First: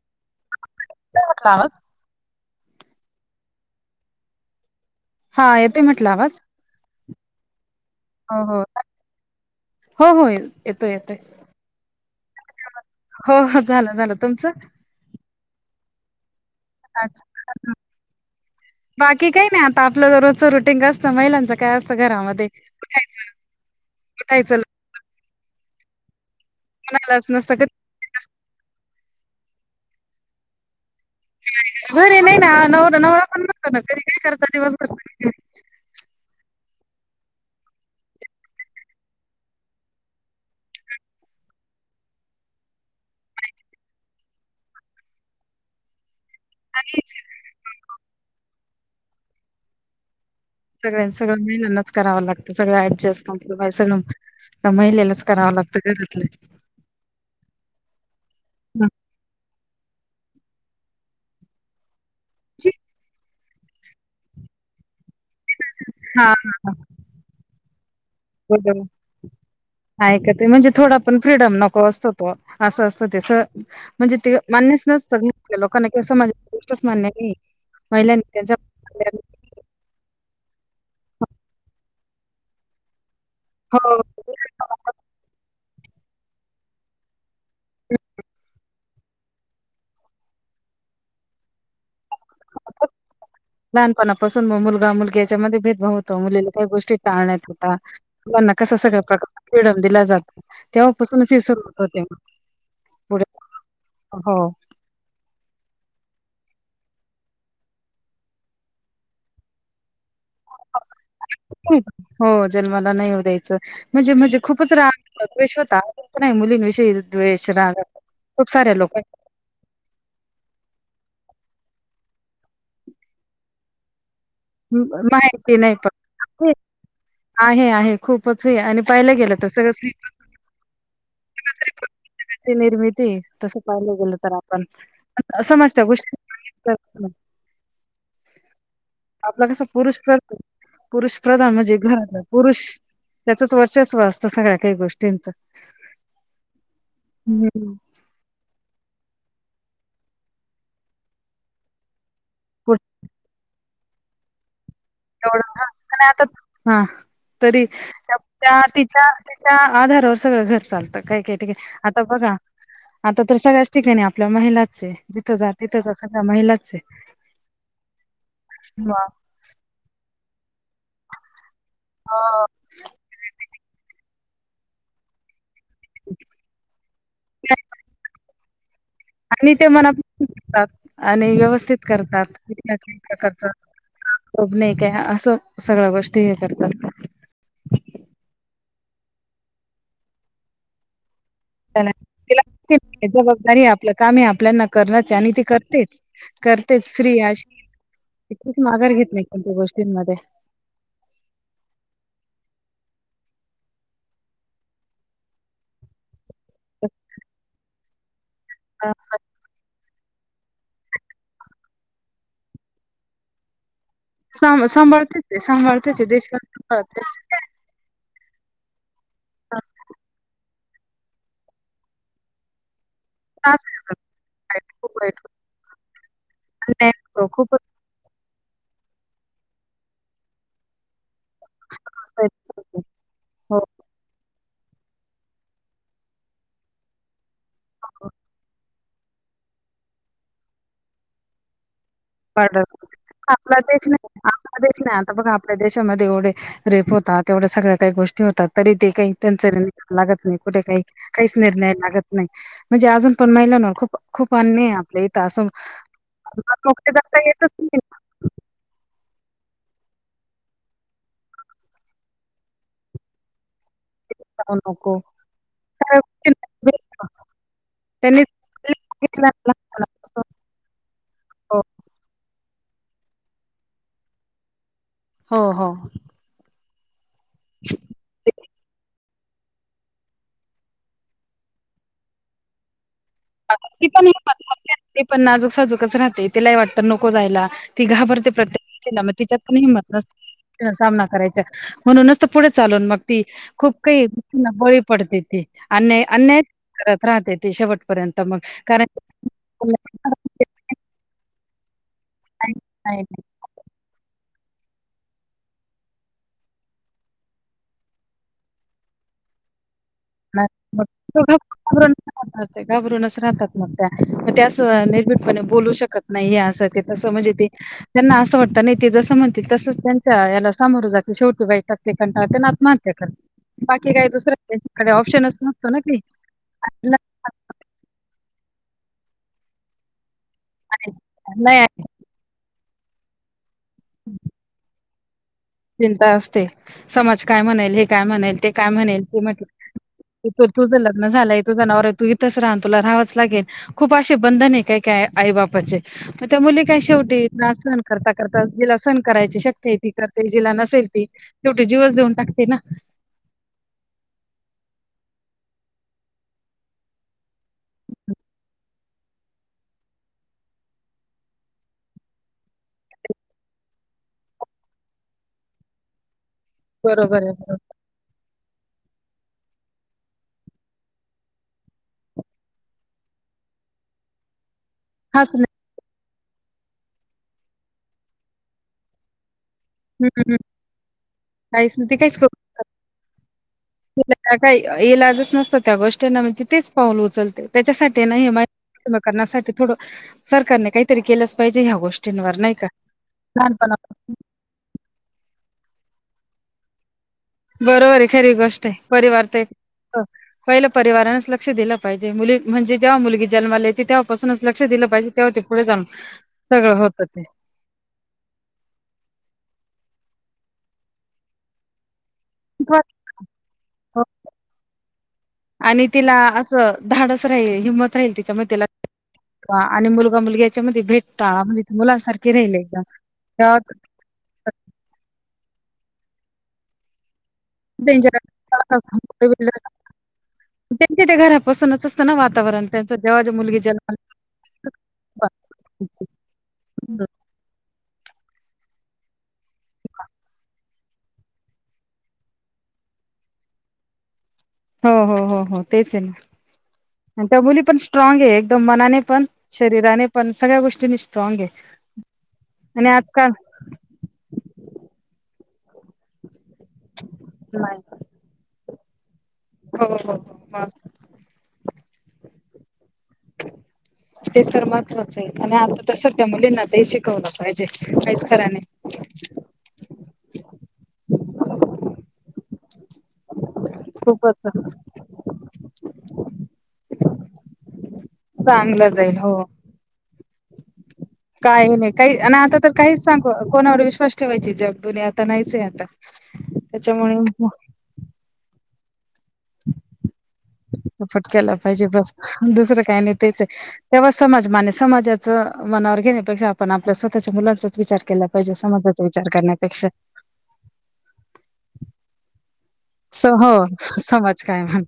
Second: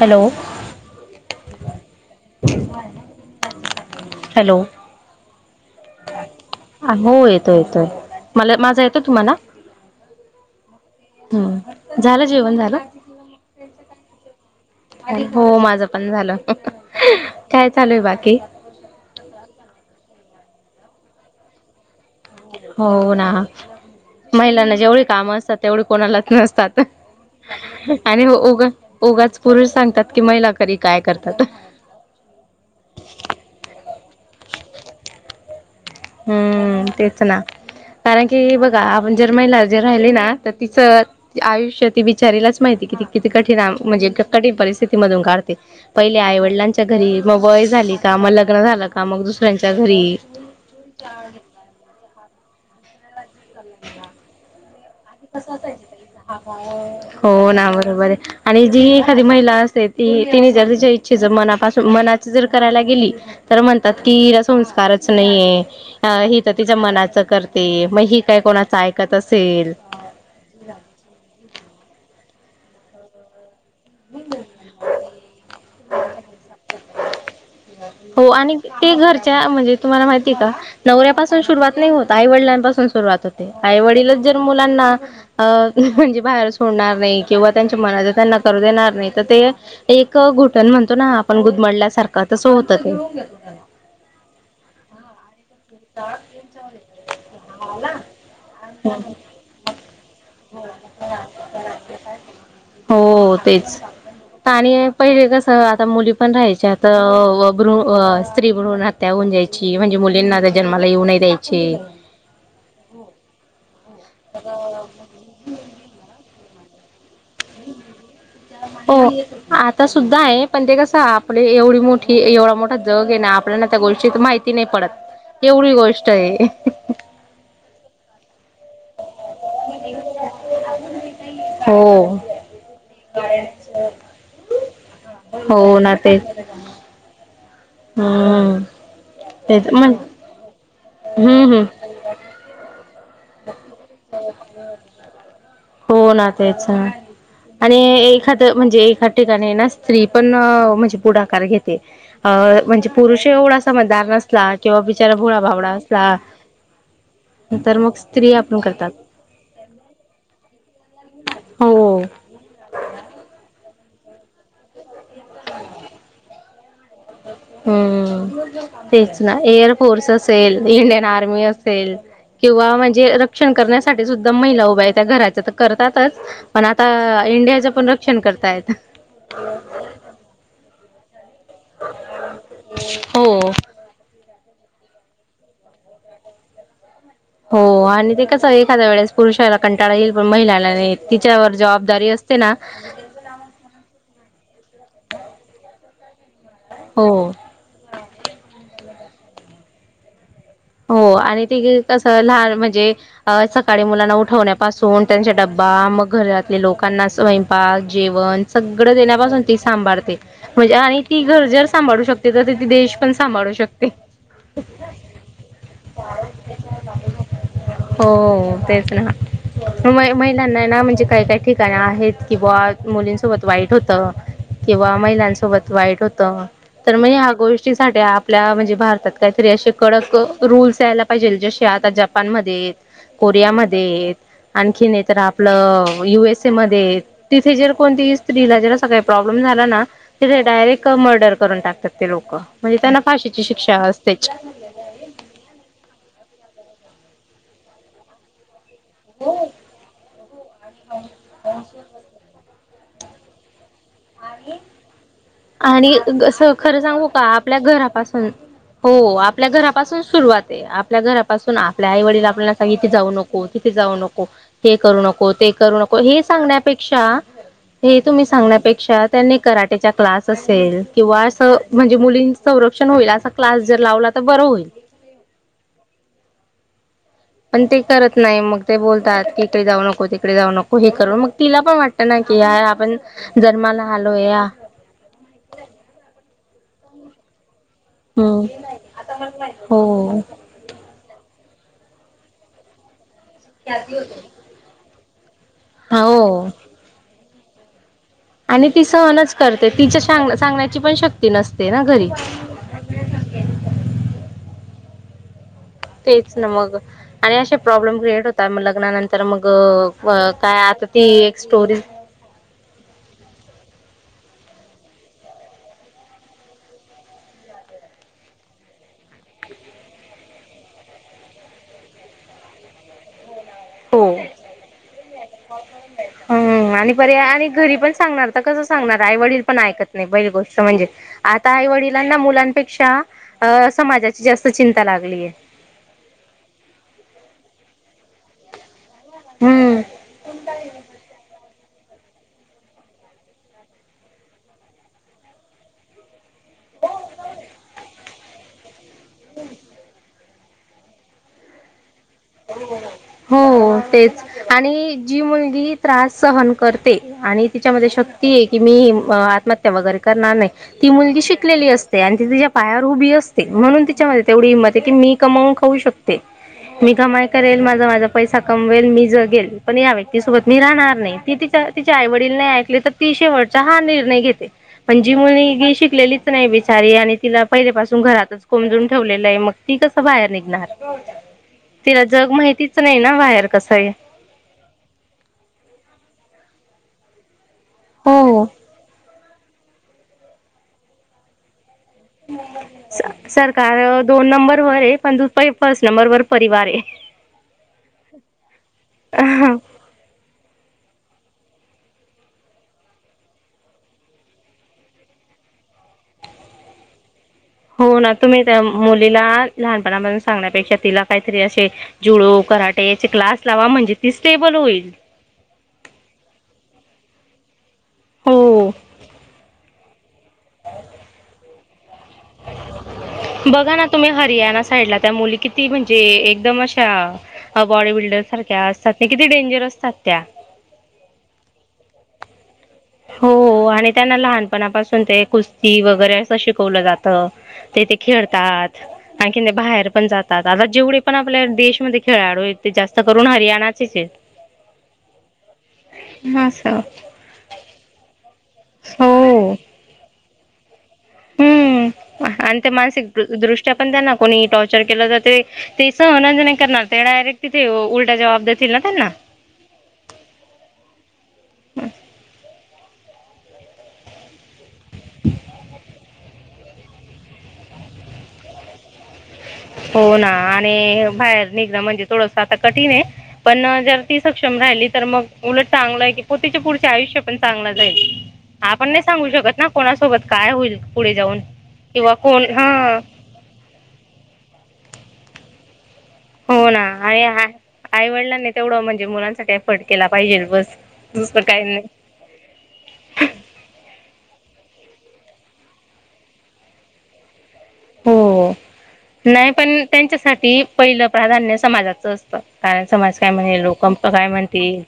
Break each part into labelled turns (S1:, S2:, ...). S1: Hello.
S2: [unintelligible]
S1: Hello.
S2: हा येतोय म्हटलं आवाज?
S1: हो येतोय येतोय,
S2: हो
S1: मला
S2: हो.
S1: माझा येतोय तुम्हाला?
S2: हो हो येतोय येतोय.
S1: हम्, झालं जेवण झालं?
S2: हो झालं झालं तुमचं?
S1: हो माझं पण झालं,
S2: अच्छा.
S1: काय चालूय बाकी?
S2: बाकी काही नाही आता, आपलं दररोजचं रुटीन काय असतं महिलांचं काय असतं घराम
S1: हो ना,
S2: उठायचं
S1: महिलांना जेवढी कामं असतात तेवढी कोणालाच नसतात.
S2: म्हणालाच नसत तर
S1: आणि हो उगा उगाच पुरुष सांगतात की महिला घरी काय करतात
S2: [unintelligible]
S1: हम्म तेच ना. कारण की बघा आपण जर महिला जे राहिली ना तर तिचं आयुष्य ती बिचारीलाच माहिती कि किती कठीण म्हणजे कठीण परिस्थिती मधून काढते. पहिले आई वडिलांच्या
S2: आणि
S1: घरी, मग वय झाली का मग लग्न झालं का, मग दुसऱ्यांच्या घरी.
S2: सगळ्यां सगळ महिलांनाच करावं लागतं सगळं एडजस्ट आपल बाई [unintelligible] त्या महिलेलाच करावं लागतं घरातलं.
S1: हो ना बरोबर आहे. आणि जी एखादी महिला असते ती तिने ज तिच्या इच्छेच मनापासून मना चं जर करायला गेली म्हणतात की संस्कारच नाही,
S2: हा
S1: ही तर
S2: हा
S1: तिच्या मनाचं करते मग ही काय कोणाचं ऐकत असेल.
S2: ऐकते म्हणजे थोडा पण फ्रीडम नको असतो तो असं असतं ते म्हणजे ते मान्यच नसतं [unintelligible] लोकांना की [unintelligible] अस गोष्टच मान्य नाही. महिलांनी
S1: हो
S2: त्यांच्या
S1: आणि ते घरच्या म्हणजे तुम्हाला माहिती का? नवऱ्यापासून सुरुवात नाही होत आईवडलांपासून सुरुवात होते आई
S2: हो
S1: वडील मुलांना अं म्हणजे बाहेर सोडणारं नाहीं किंवा त्यांच्या मनांत त्यांना करूं देणारं नाहीं तरं ते एक घुटणं म्हणतो नां आपणं गुदमडल्यांसारखं तसं होतं ते
S2: लहांनपाणांसुन मंग मुलंगा मुलंगा मंग त्यांच्या मुळं भेदं भाव होतांत तीनं चार गोष्टी चहाडयां करतां मलां सगळं पिंड दिलां जातो तेव्हांपासूनचं हे सर्व होतं ते
S1: हो तेचं पाणी पहिले कसं आंता मुली पणं राहांयच्या आंता भ स्त्री भ्रुण हांत्यां होऊंन जायंची म्हणजे मुलींना जन्मांला येऊं नाहीं द्यायची
S2: हो जन्मांला नाहींऊ द्यायचं म्हणजे म्हणजे खूपचं रागश्वतः नाहीं मुली विषयी
S1: हो आंता आंता सुद्धां आहे पणं ते कसं आपले एवढी मोठी एवढां मोठा जंग आहे नां आपल्याना त्यां गोष्टीं माहिती ती नाहीं
S2: म-
S1: पडतं
S2: माहिती
S1: एवढी
S2: नाही पण
S1: गोष्टं आहे
S2: आहे आहे खूपचं हे आणि पायला गेलं तरं
S1: हो.
S2: निर्मिती तसं पाहिलं गेलं तरं आपणं
S1: हो
S2: समजतं
S1: ना तेच
S2: गोष्टं
S1: हम्म
S2: आपलं
S1: ते
S2: कसं
S1: म्हण
S2: पुरुष करतो पुरुष
S1: हम्म
S2: प्रधान
S1: हम्म
S2: म्हणजे घरं पुरुष, त्याचंच वर्चस्व असतं सगळ्यां कांहीं गोष्टींचं,
S1: हो ना तेच
S2: हम्मं.
S1: आणि एखाद म्हणजे एकां ठिकाणीं नां स्त्री पणं म्हणजे पुढाकांर घेते अं म्हणजे पुरुष एवढां समजदांर नसतं- किंवा बिचारा भोळां
S2: एवढं हां,
S1: भावडां
S2: आणि
S1: असलां
S2: आता
S1: तरं मगं
S2: त्यां तिच्यां तिच्यां आधारांवर सगळं घरं चालतांत कांहीं कांहीं ठिकाणीं आंता
S1: हो
S2: बघां आंता दूसरांस ठिकाणीं आपल्या महिलाचे जिथं जां तिथं जां सगळ्यां महिलाचे
S1: हम्मं तेचं नां एअर फोर्सस इंडियन आर्मी असेल
S2: हो.
S1: किंवा म्हणजे रक्षंण करण्यांसाठी सुद्धां महिला उभ्यां आहे त्यां घरांच्या करतातचं पणं आंता इंडियाचं पणं रक्षणं करतायं
S2: आणि ते मनापासुंन आणि व्यवस्थित करतांत
S1: हो
S2: प्रकारचं बं नाहीं कायं असं सगळ्यां गोष्टी हे करतांत
S1: हो आणि ते कसं एखांद्या वेळेस पुरुषाला कंटाळा येईल पणं महिलांला नाहीें येतं तिच्यांवरं
S2: त्याला
S1: जवाबदारी असते
S2: तिला
S1: नां
S2: माहिती नाहीये जबाबदारी आपलं कामं हे आपल्यांना करणंच हे आणि ते करतेच करते स्त्री
S1: हो
S2: अशी ती माघारं घेतं नाहीं कोणत्यां गोष्टींमध्ये
S1: हो आणि ती कसं लहांन म्हणजे अं सकाळीं मुलांना उठवण्यांपासून त्यांचा डब्बा मंग घरांत आपले लोकांना स्वयंपाक जेवणं सगळं देण्यांपासून ती सांभाळते म्हणजे आणि ती घरं दारं सांभाळूं शकते तरं त ती देश पणं सांभाळूं शकते
S2: स सांभाळते चं सांभाळते चं देश पणं सांभाळते चं
S1: हो तेचं नां महिलांना नां म्हणजे कायं कायं ठीक आहेतं कि बवां मुलीं ते
S2: त्रास
S1: वाईट होतं
S2: आहे खूप
S1: किंवा
S2: वाईट
S1: महिलांसोबत वाईट होतं
S2: अन्याय
S1: तरं म्हणजे
S2: होतो
S1: ह्यांचं
S2: खूपच
S1: गोष्टी आपल्या म्हणजे भारतात कांहींतरी असे कडक रुल्स येतांय पाहिजेल जसे आता जपानमध्ये आहेत,
S2: वाईट हो
S1: कोरियामध्ये आहेत. आणखी नाही तर आपलं युएसए मध्ये तिथे जर कोणतीही स्त्रीला जरासं काही प्रॉब्लेम झाला ना, तिथे डायरेक्ट मर्डर करून टाकतात ते लोक
S2: वाढत.
S1: म्हणजे त्यांना फाशीेची शिक्षा असतेच.
S2: तेच ना आता बघा आपल्या देशामध्ये एवढे रेप होतात एवढ्या सगळ्या काही गोष्टी होतात. तरी ते काही त्यांच निर्णय लागत नाही, कुठे काही काहीच निर्णय लागत नाही. म्हणजे अजून पण महिलानं खूप खूप अन्याय आहे आपल्या इथं असं
S1: आणि असं खरं सांगू
S2: जाता
S1: का
S2: येतच
S1: आपल्या
S2: नाही ना.
S1: घरापासून हो आपल्या घरापासून सुरुवात आहे हो हो हो आपल्या घरापासून सुरुवात आहे आपल्या घरापासून आपले आई वडील आपल्याला सांगितले इथे जाऊ नको तिथे जाऊ नको हे करू नको ते करू नको हे सांगण्यापेक्षा हे तुम्ही
S2: त्यांनी
S1: सांगण्यापेक्षा त्यांनी कराटे चा क्लास असेल किंवा अस म्हणजे मुलींच संरक्षण होईल असा क्लास जर लावला तर बरं होईल.
S2: हो हो.
S1: पण ते करत नाही मग ते बोलतात की इथे जाऊ नको, तिकडे जाऊ नको, हे करू नको मग तिला पण वाटतं ना की यार आपण जन्माला आलोया
S2: ते पण नाजूक साजूकच राहते, तीलाही वाटतं नको जायला. ती घाबरते
S1: हम्म
S2: प्रत्येक गोष्टींना मग तिच्यात पण हिंमत
S1: हो
S2: नसते. सामना करायचा म्हणूनच तर पुढे चालून मग ती खूप काहीं बळी पडते ती, अन्याय अन्याय
S1: हो
S2: सहन करत राहते ती शेवटपर्यंत. मग
S1: आणि ती
S2: कारण
S1: सहनच करते तिच्यात सांगण्याची पण शक्ती नसते ना घरी.
S2: [unintelligible]
S1: तेच ना मग आणि असे प्रॉब्लेम क्रिएट होतात मग लग्नानंतर मग मग
S2: ना
S1: काय आता
S2: मग
S1: ती
S2: तो घाब
S1: एक स्टोरी
S2: घाबरूनच घाबरूनच राहतात मग त्या, मग त्या अस निर्भीडपणे बोलू शकत नाही असं ते तंस म्हणजे ते त्यांना असं वाटत नाही ते जसं म्हणतील तसंच त्यांच्या याला सामोरं जायचं शेवटी वैताग ते कंटाळते अन आत्महत्या करते, बाकी
S1: हो
S2: काय दुसर
S1: हम्म आणि पर आणि घरी पण सांगणार तर कस सांगणार? आई वडील पण ऐकत नाही पहिली गोष्ट म्हणजे, आता
S2: नाही
S1: आई
S2: आहे
S1: वडील लांना मुलांपेक्षा अ समाजाची जास्त चिंता लागलीये.
S2: चिंता असते समाज काय म्हणेल? हे काय म्हणेल? ते काय म्हणेल? ते म्हटलं
S1: हम्म
S2: तू तुझं लग्न झालंय तुझा नवरा आहे तू इथंच रहा अन तुला राहावंच लागेल, खूप असे बंधन आहे काय काय आई बापाचे. मग त्या मुली काय शेवटी त्रास सहन करता करता जिला सहन करायची शक्ती आहे ती कर ते जिला नसेल ती, शेवटी जीवच देऊन टाकते. ना
S1: [unintelligible] हो तेच, आणि जी मुलगी त्रास सहन करते, आणि तिच्यामध्ये शक्ती आहे, की मी आत्महत्या वगैरे करणार नाही. ती मुलगी शिकलेली असते. आणि ती तिच्या पायावर उभी असते, म्हणून तिच्यामध्ये तेवढी हिंमत आहे, की मी कमवुन खाऊ शकते. मी
S2: बरोबर
S1: कमाई
S2: आहे बरोबर
S1: करेल, माझ माझ पैसा कमवेल, मी जगेल. पण या व्यक्तीसोबत मी राहणार नाही. ती तिच्या तिच्या आई वडील नाही ऐकले तर ती शेवटचा हा निर्णय घेते. पण जी
S2: हाच नाही
S1: मुलीगी शिकलेलीच नाही बिचारी आणि तिला पहिलेपासून घरातच कोमजून ठेवलेलं आहे मग ती कसं बाहेर
S2: हम्म
S1: निघणार?
S2: काहीच नाही ते
S1: तिला
S2: काहीच
S1: जग माहितीच नाही ना बाहेर कसं आहे?
S2: त्या काय इलाजच नसतो त्या गोष्टींना मग तती तेंच पाऊल उचलते. त्याच्यासाठी‌ ही ना एम आय करण्यासाठी थोड सरकारने काहीतरी केलच पाहिजे ह्या गोष्टी
S1: सरकार दोन नंबरवर आहे पण फर्स्ट नंबर वर परिवार हे
S2: बरोबर आहे खरी गोष्ट आहे परिवार तर एक पहिल परिवारानेच लक्ष दिल पाहिजे मुली म्हणजे जेव्हा मुलगी जन्माला येते तेव्हापासुनच लक्ष दिल पाहिजे. तेव्हा ते पुढे जाऊन सगळ होत ते
S1: हो ना तुम्ही त्या मुलीला लहानपणापासुन सांगण्यापेक्षा तिला काहीतरी असे जुळो
S2: बरोबर.
S1: कराट्याचे क्लास लावा म्हणजे तीच स्टेबल होईल
S2: आणि तिला अस धाडस राहील हिंमत राहील त्याच्यामध्ये
S1: हो
S2: त्या आणि मुलगा-मुलगी याच्यामध्ये भेद टाळा म्हणजे मुलांसारख किती राहीले का त्यात
S1: बघा ना तुम्ही हरियाणा साईडला त्या मुली किती म्हणजे एकदम अशा हा बॉडी
S2: डेंजर
S1: बिल्डर सारख्या असतात ते किती डेंजर असतात त्या
S2: त्यांच्या त्या घरापासूनच असत ना वातावरण त्यांचं
S1: हो
S2: जेव्हा मुलगी
S1: हो आणि
S2: जन्माला
S1: त्यांना लहानपणापासुन ते कुस्ती वगैरे शिकवल
S2: येते तेव्हा.
S1: जात ते ते खेळतात आणखी नाही बाहेर पण जातात आता जेवढे पण आपल्या देशमध्ये खेळाडू आहेत ते जास्त करून हरियाणा चे च आहे
S2: हो हो हो हो तेच आहे
S1: असं
S2: अन त्या मुली पण स्ट्रॉग आहे एकदम मनाने पण
S1: हो
S2: शरीराने पण सगळ्या गोष्टीनी स्ट्रॉंग आहे आणि आजकाल
S1: त्या पण त्यांना कोणी टॉर्चर केल जाते ते सहनच नाही करणार त्या डायरेक्ट तिथे
S2: नाही
S1: उलटा जवाब देतील ना त्यांना
S2: हो हो हो मग तेच तर महत्त्वाच आहे आणि आता तर सध्या मुलींना ते शिकवल पाहिजे काहीच खर नाही
S1: हो ना आणि बाहेर निघण म्हणजे थोडस आता कठीण आहे पण जर ती
S2: खूपच
S1: सक्षम राहिली तर मग उलट चांगल आहे की पु तिच पुढचे आयुष्य पण चांगल जाईल आपण
S2: चांगलं
S1: नाही
S2: जाईल
S1: सांगु शकत ना कोणासोबत काय होईल पुढे जाऊन
S2: काय नाही
S1: किंवा
S2: काही अन्
S1: कोण
S2: आता तर
S1: हां
S2: काहीच सांगु कोणावर विश्वास ठेवायची जग दुनिया तर नाहीच आहे आता
S1: हो ना
S2: त्याच्यामुळे
S1: आणि आईवडिलांनी तेवढ म्हणजे मुलांसाठी एफर्ट केला पाहिजेल बस
S2: सपोर्ट
S1: दुसरं
S2: केला
S1: काही नाही
S2: पाहिजे बस दुसर काय नाही तेच आहे तेव्हा समाज माने समाजाच मनावर घेण्यापेक्षा आपण आपल्या स्वतःच्या मुलांच विचार केला पाहिजे समाजाचा विचार करण्यापेक्षा
S1: त्याच्यासाठी पहिल प्राधान्य समाजाच असत कारण समाज
S2: स
S1: काय
S2: हो
S1: म्हणेल लोक काय
S2: समाज
S1: म्हणतील
S2: म्हण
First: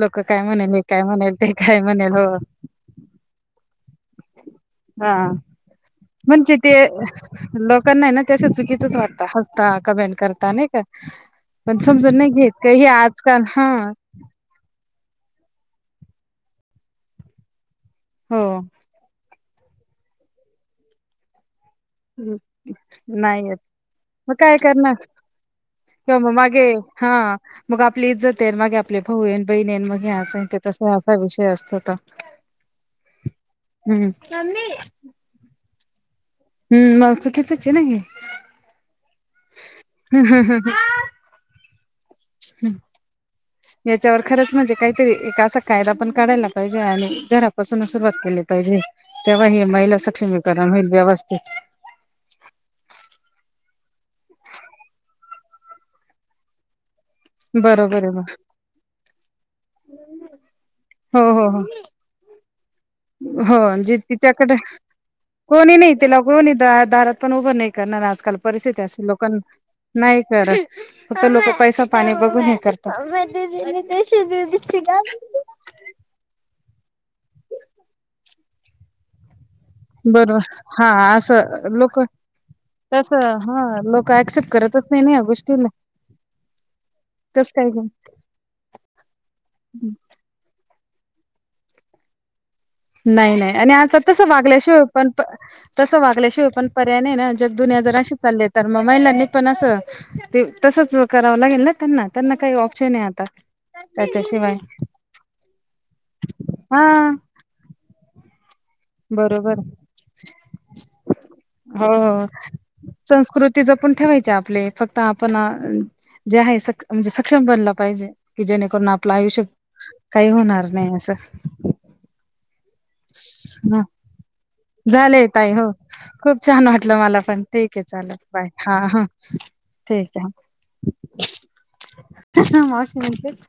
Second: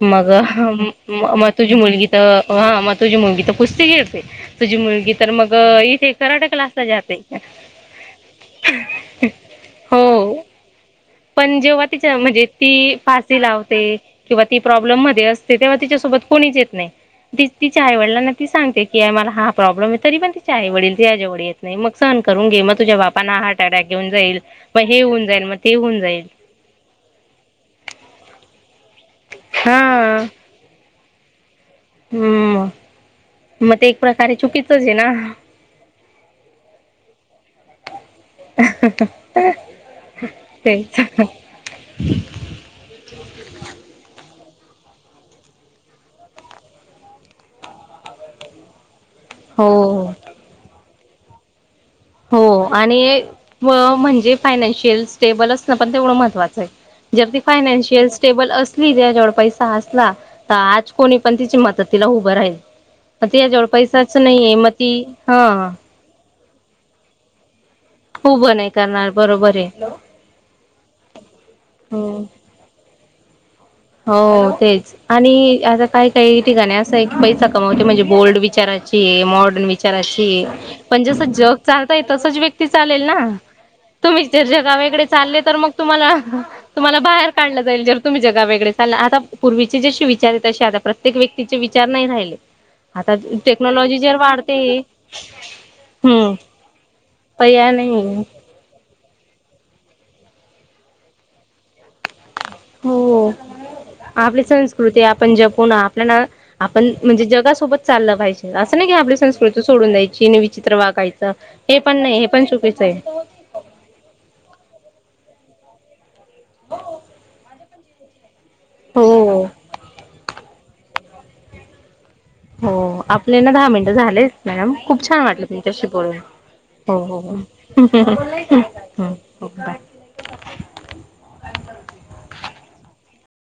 S2: लोक काय म्हणेल हे काय म्हणेल
S1: म
S2: ते
S1: तुझी
S2: काय
S1: मुलगी
S2: म्हणेल हो
S1: तर हा मग तुझी मुलगी तर कुस्ती खेळते तुझी मुलगी
S2: हा
S1: तर मग इथे कराटे
S2: म्हणजे ते
S1: क्लासला जाते
S2: लोकांना आहे ना ते अस चुकीतच वाटत हसता कमेंट
S1: हो
S2: करता नाही का
S1: पण जेव्हा
S2: समजून
S1: तिच्या
S2: नाही
S1: म्हणजे
S2: घेत का हे
S1: ती फाशी
S2: आजकाल हा
S1: लावते किंवा ती प्रॉब्लेम मध्ये असते तेव्हा तिच्यासोबत कोणीच येत नाही तीच तिच्या आईवडिलांना
S2: हो
S1: ती सांगते कि आ मला हा प्रॉब्लेम आहे तरी पण ती आई वडील तीच्या जवळ येत नाही मग सहन करून घे मग तुझ्या बापांना
S2: नाही येत
S1: हार्ट अटॅक येऊन जाईल
S2: काय
S1: मग
S2: करणार
S1: हे होऊन जाईल मग ते होऊन
S2: किंवा
S1: जाईल
S2: मग मागे हा मग आपली इज्जत आहे मागे आपले भाऊ न बहिणी
S1: हा
S2: मग हे अस तस असा विषय असतो
S1: हम्म मग ते एक
S2: हम्म
S1: प्रकारे चुकीचच आहे ना
S2: हम् मग चुकीचच हे ना हे
S1: तेच पण
S2: हं.
S1: [inaudible]
S2: याच्यावर, खरंच म्हणजे काहीतरी एक असा कायदा पण काढायला पाहिजे. आणि घरापासून सुरुवात केली पाहिजे. तेव्हा हे महिला
S1: हो
S2: सक्षमीकरण होईल व्यवस्थित.
S1: हो. आणि म्ह म्हणजे फायनान्शियल स्टेबल असणं पण तेवढं महत्वाचं आहे. जर ती
S2: बरोबर
S1: फायनान्शियल
S2: आहे मग
S1: स्टेबल असली, तिज्याकड पैसा असला त आज कोणी
S2: हो
S1: पण
S2: हो
S1: तिची
S2: हो
S1: मदतीला उभं राहील. पण
S2: हो
S1: तिच्याजवळ
S2: जी
S1: पैसाच नाहीये,
S2: तिच्याकडे
S1: म ती हं.
S2: कोणी नाही तेला कोणी द दारात पण उभं नाही करणार आजकाल
S1: उभं नाही
S2: परिस्थिती असेल
S1: करणार
S2: लोकांना.
S1: बरोबर आहे.
S2: नाही करत. फक्त लोक पैसा पाणी
S1: हम्म
S2: बघून हे करतात.
S1: हो तेच, आणि आता काय काही ठिकाणी असा आहे की, पैसा कमावते म्हणजे बोल्ड विचाराची ये. मॉडर्न विचार
S2: बरोबर
S1: चाराचिये
S2: हा
S1: पण जस जग
S2: असं लोक
S1: चालतय तसच व्यक्ती चालेल
S2: तस
S1: ना.
S2: हा लोक
S1: तुम्ही जर
S2: ऍक्सेप्ट
S1: जगा
S2: करतच नाही
S1: वेगळे
S2: ना या
S1: चालले तर,
S2: गोष्टीला
S1: मग तुम्हाला तुम्हाला बाहेर
S2: कस
S1: काढलं
S2: काय ग
S1: जाईल जर तुम्ही जगा वेगळे चाल ला आता पूर्वीचे जसे विचार आहे, तसे आता प्रत्येक व्यक्तीचे विचार नाही राहिले. आता
S2: नाही नाही आणि
S1: टेक्नॉलॉजी
S2: आता
S1: जर
S2: तसं
S1: वाढते
S2: वागल्याशिवाय पण प तसं
S1: हम्म
S2: वागल्याशिवाय पण पर्याय नाही ना. जर
S1: पर्याय
S2: दुनिया जर अशी
S1: नाही
S2: चालले तर मग महिलांनी पण असं ते तसच करावं लागेल ना त्यांना. त्यांना काही ऑप्शन आहे आता?
S1: हो आपली
S2: त्याच्याशिवाय
S1: संस्कृती आपण जपून आपल्याला आपण
S2: हां
S1: म्हणजे जगासोबत चाललं पाहिजे. असं नाही की आपली
S2: बरोबर
S1: संस्कृती सोडून द्यायची आणि विचित्र वागायचं. हे पण नाही हे पण चुकायचं आहे.
S2: ते जपून ठेवायचे आपले. फक्त आपण जे आहे स म्हणजे सक्षम बनला पाहिजे. की जेणेकरून आपलं आयुष्य
S1: हो
S2: काही होणार नाही असं.
S1: हो. आपले ना दहा
S2: हं.
S1: मिनटं झालेत मॅडम. खूप छान
S2: झालंय
S1: वाटलं
S2: ताई
S1: तुमच्याशी बोलून. हो हो हो.
S2: ठीके चालेल. बाय. हा हा.
S1: हं हो बाय
S2: तेच आहे हा मावशी म्हणते.